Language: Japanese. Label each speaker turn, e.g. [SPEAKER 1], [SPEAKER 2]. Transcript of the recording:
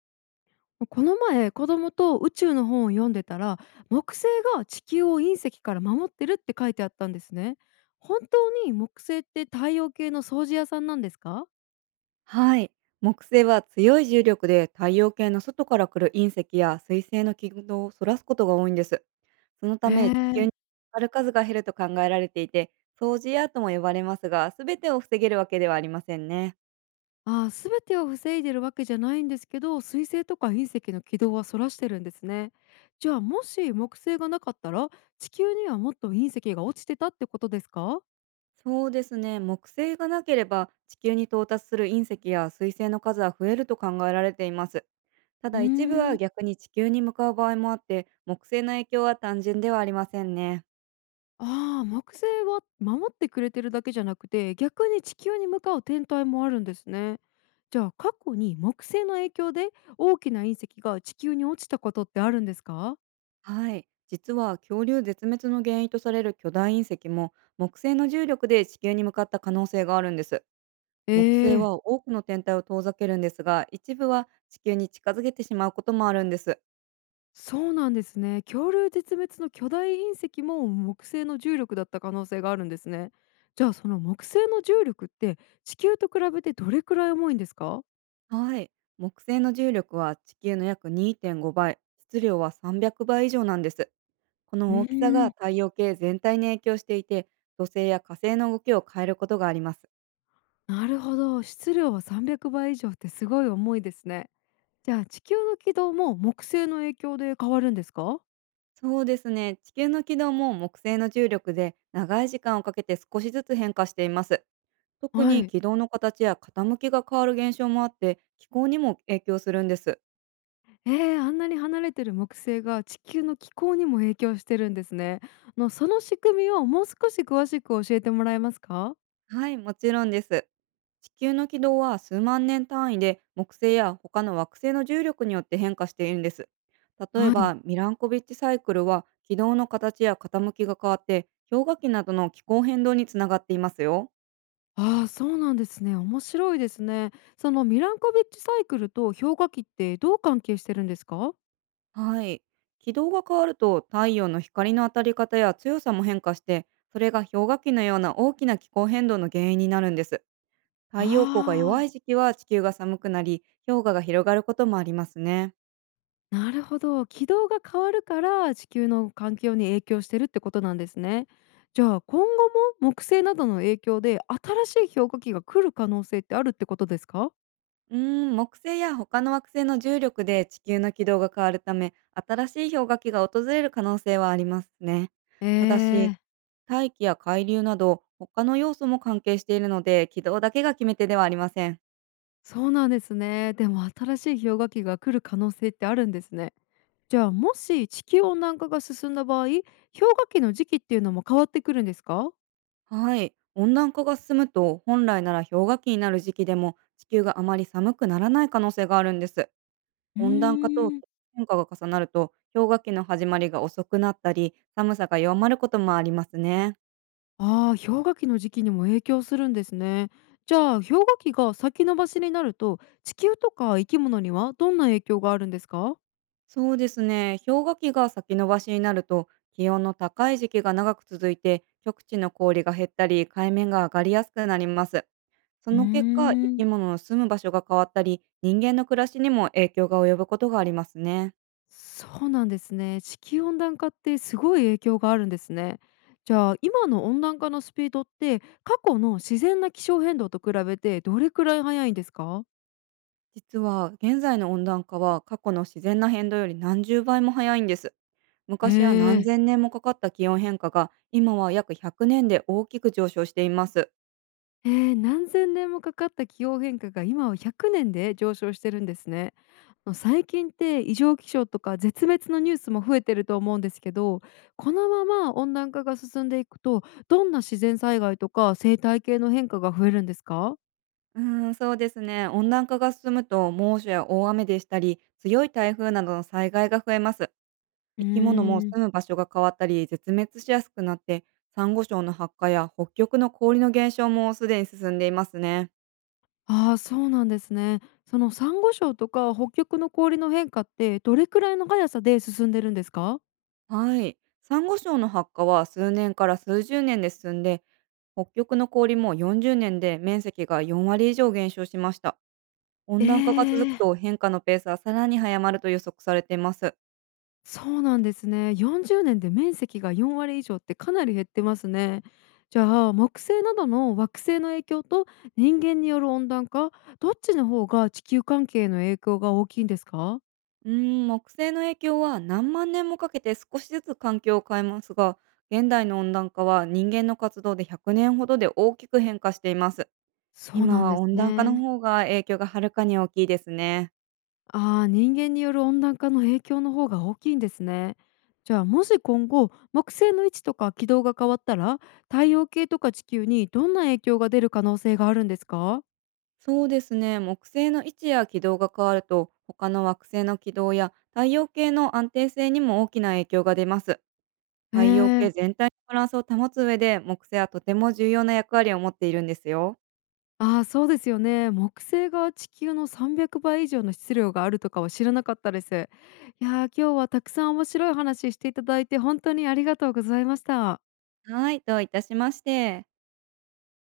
[SPEAKER 1] この前子供と宇宙の本を読んでたら、木星が地球を隕石から守ってるって書いてあったんですね。本当に木星って太陽系の掃除屋さんなんですか？
[SPEAKER 2] はい。木星は強い重力で太陽系の外から来る隕石や彗星の軌道をそらすことが多いんです。そのた
[SPEAKER 1] え
[SPEAKER 2] め地球に
[SPEAKER 1] ー、
[SPEAKER 2] ある数が減ると考えられていて、掃除アートも呼ばれますが、全てを防げるわけではありませんね。
[SPEAKER 1] ああー、全てを防いでるわけじゃないんですけど、水星とか隕石の軌道はそらしてるんですね。じゃあもし木星がなかったら、地球にはもっと隕石が落ちてたってことですか？
[SPEAKER 2] そうですね。木星がなければ地球に到達する隕石や彗星の数は増えると考えられています。た
[SPEAKER 1] うー
[SPEAKER 2] だ、一部は
[SPEAKER 1] ん。
[SPEAKER 2] 逆に地球に向かう場合もあって、木星の影響は単純ではありませんね。
[SPEAKER 1] ああ、木星は守ってくれてるだけじゃなくて、逆に地球に向かう天体もあるんですね。じゃあ過去に木星の影響で大きな隕石が地球に落ちたことってあるんですか？
[SPEAKER 2] はい。実は、恐竜絶滅の原因とされる巨大隕石も木星の重力で地球に向かった可能性があるんです。木星
[SPEAKER 1] ええ。
[SPEAKER 2] は多くの天体を遠ざけるんですが、一部は地球に近づけてしまうこともあるんです。
[SPEAKER 1] そうなんですね。恐竜絶滅の巨大隕石も木星の重力だった可能性があるんですね。じゃあその木星の重力って地球と比べてどれくらい重いんですか？
[SPEAKER 2] はい。木星の重力は地球の約2.5倍、質量は300倍以上なんです。こ
[SPEAKER 1] う
[SPEAKER 2] の大きさ
[SPEAKER 1] ー
[SPEAKER 2] が
[SPEAKER 1] ん。
[SPEAKER 2] 太陽系全体に影響していて、土星や火星の動きを変えることがあります。
[SPEAKER 1] なるほど。質量は300倍以上ってすごい重いですね。じゃあ地球の軌道も木星の影響で変わるんですか？
[SPEAKER 2] そうですね。地球の軌道も木星の重力で長い時間をかけて少しずつ変化しています。特
[SPEAKER 1] は
[SPEAKER 2] に、
[SPEAKER 1] い。
[SPEAKER 2] 軌道の形や傾きが変わる現象もあって、気候にも影響するんです。
[SPEAKER 1] えあんなに離れてる木星が地球の気候にも影響してるんですね。その仕組みをもう少し詳しく教えてもらえますか？
[SPEAKER 2] はい、もちろんです。地球の軌道は数万年単位で木星や他の惑星の重力によって変化しているんです。例え
[SPEAKER 1] はい。
[SPEAKER 2] ば、ミランコビッチサイクルは軌道の形や傾きが変わって、氷河期などの気候変動につながっていますよ。
[SPEAKER 1] ああー、そうなんですね。面白いですね。そのミランコビッチサイクルと氷河期ってどう関係してるんですか？
[SPEAKER 2] はい。軌道が変わると太陽の光の当たり方や強さも変化して、それが氷河期のような大きな気候変動の原因になるんです。太陽光が
[SPEAKER 1] ああ
[SPEAKER 2] 弱い
[SPEAKER 1] ー。
[SPEAKER 2] 時期は地球が寒くなり、氷河が広がることもありますね。
[SPEAKER 1] なるほど。軌道が変わるから地球の環境に影響してるってことなんですね。じゃあ今後も木星などの影響で新しい氷河期が来る可能性ってあるってことですか？
[SPEAKER 2] うー木星や他の惑星の重力で地球の軌道が変わるため、新しい氷河期が訪れる可能性はありますね。
[SPEAKER 1] え
[SPEAKER 2] ただし、
[SPEAKER 1] ー、
[SPEAKER 2] 大気や海流など他の要素も関係しているので、軌道だけが決め手ではありません。
[SPEAKER 1] そうなんですね。でも新しい氷河期が来る可能性ってあるんですね。じゃあもし地球温暖化が進んだ場合、氷河期の時期っていうのも変わってくるんですか？
[SPEAKER 2] はい。温暖化が進むと、本来なら氷河期になる時期でも、地球があまり寒くならない可能性があるんです。
[SPEAKER 1] うー
[SPEAKER 2] 温暖化と
[SPEAKER 1] ん。
[SPEAKER 2] 変化が重なると、氷河期の始まりが遅くなったり、寒さが弱まることもありますね。
[SPEAKER 1] ああ、氷河期の時期にも影響するんですね。じゃあ氷河期が先延ばしになると地球とか生き物にはどんな影響があるんですか？
[SPEAKER 2] そうですね。氷河期が先延ばしになると、気温の高い時期が長く続いて、極地の氷が減ったり、海面が上がりやすくなります。そ
[SPEAKER 1] うー
[SPEAKER 2] の結果、生
[SPEAKER 1] ん。
[SPEAKER 2] き物の住む場所が変わったり、人間の暮らしにも影響が及ぶことがありますね。
[SPEAKER 1] そうなんですね。地球温暖化ってすごい影響があるんですね。じゃあ今の温暖化のスピードって過去の自然な気象変動と比べてどれくらい速いんですか？
[SPEAKER 2] 実は、現在の温暖化は過去の自然な変動より何十倍も早いんです。
[SPEAKER 1] へ
[SPEAKER 2] 昔は何
[SPEAKER 1] え。
[SPEAKER 2] 千年もかかった気温変化が、今は約100年で大きく上昇しています。
[SPEAKER 1] 何千年もかかった気候変化が今は100年で上昇してるんですね。最近って異常気象とか絶滅のニュースも増えてると思うんですけど、このまま温暖化が進んでいくとどんな自然災害とか生態系の変化が増えるんですか？
[SPEAKER 2] うーそうですね。温暖化が進むと、猛暑や大雨でしたり、強い台風などの災害が増えます。
[SPEAKER 1] う
[SPEAKER 2] 生き物も
[SPEAKER 1] ーん。
[SPEAKER 2] 住む場所が変わったり、絶滅しやすくなって、サンゴ礁の発火や北極の氷の減少もすでに進んでいますね。
[SPEAKER 1] ああー、そうなんですね。そのサンゴ礁とか北極の氷の変化ってどれくらいの速さで進んでるんですか？
[SPEAKER 2] はい。サンゴ礁の発火は数年から数十年で進んで、北極の氷も40年で面積が4割以上減少しました。
[SPEAKER 1] え
[SPEAKER 2] 温暖化が続く
[SPEAKER 1] ー、
[SPEAKER 2] と、変化のペースはさらに早まると予測されています。
[SPEAKER 1] そうなんですね。40年で面積が4割以上ってかなり減ってますね。じゃあ木星などの惑星の影響と人間による温暖化、どっちの方が地球関係の影響が大きいんですか？
[SPEAKER 2] うー木星の影響は何万年もかけて少しずつ環境を変えますが、現代の温暖化は人間の活動で100年ほどで大きく変化しています。
[SPEAKER 1] そう
[SPEAKER 2] 今
[SPEAKER 1] なん
[SPEAKER 2] は
[SPEAKER 1] です
[SPEAKER 2] 温暖化の
[SPEAKER 1] ね。
[SPEAKER 2] 方が影響がはるかに大きいですね。
[SPEAKER 1] ああ、人間による温暖化の影響の方が大きいんですね。じゃあもし今後木星の位置とか軌道が変わったら、太陽系とか地球にどんな影響が出る可能性があるんですか？
[SPEAKER 2] そうですね。木星の位置や軌道が変わると、他の惑星の軌道や太陽系の安定性にも大きな影響が出ます。
[SPEAKER 1] へ
[SPEAKER 2] 太陽系
[SPEAKER 1] え。
[SPEAKER 2] 全体のバランスを保つ上で、木星はとても重要な役割を持っているんですよ。
[SPEAKER 1] ああ、そうですよね。木星が地球の300倍以上の質量があるとかは知らなかったです。いやー、今日はたくさん面白い話していただいて本当にありがとうございました。
[SPEAKER 2] はい、どういたしまして。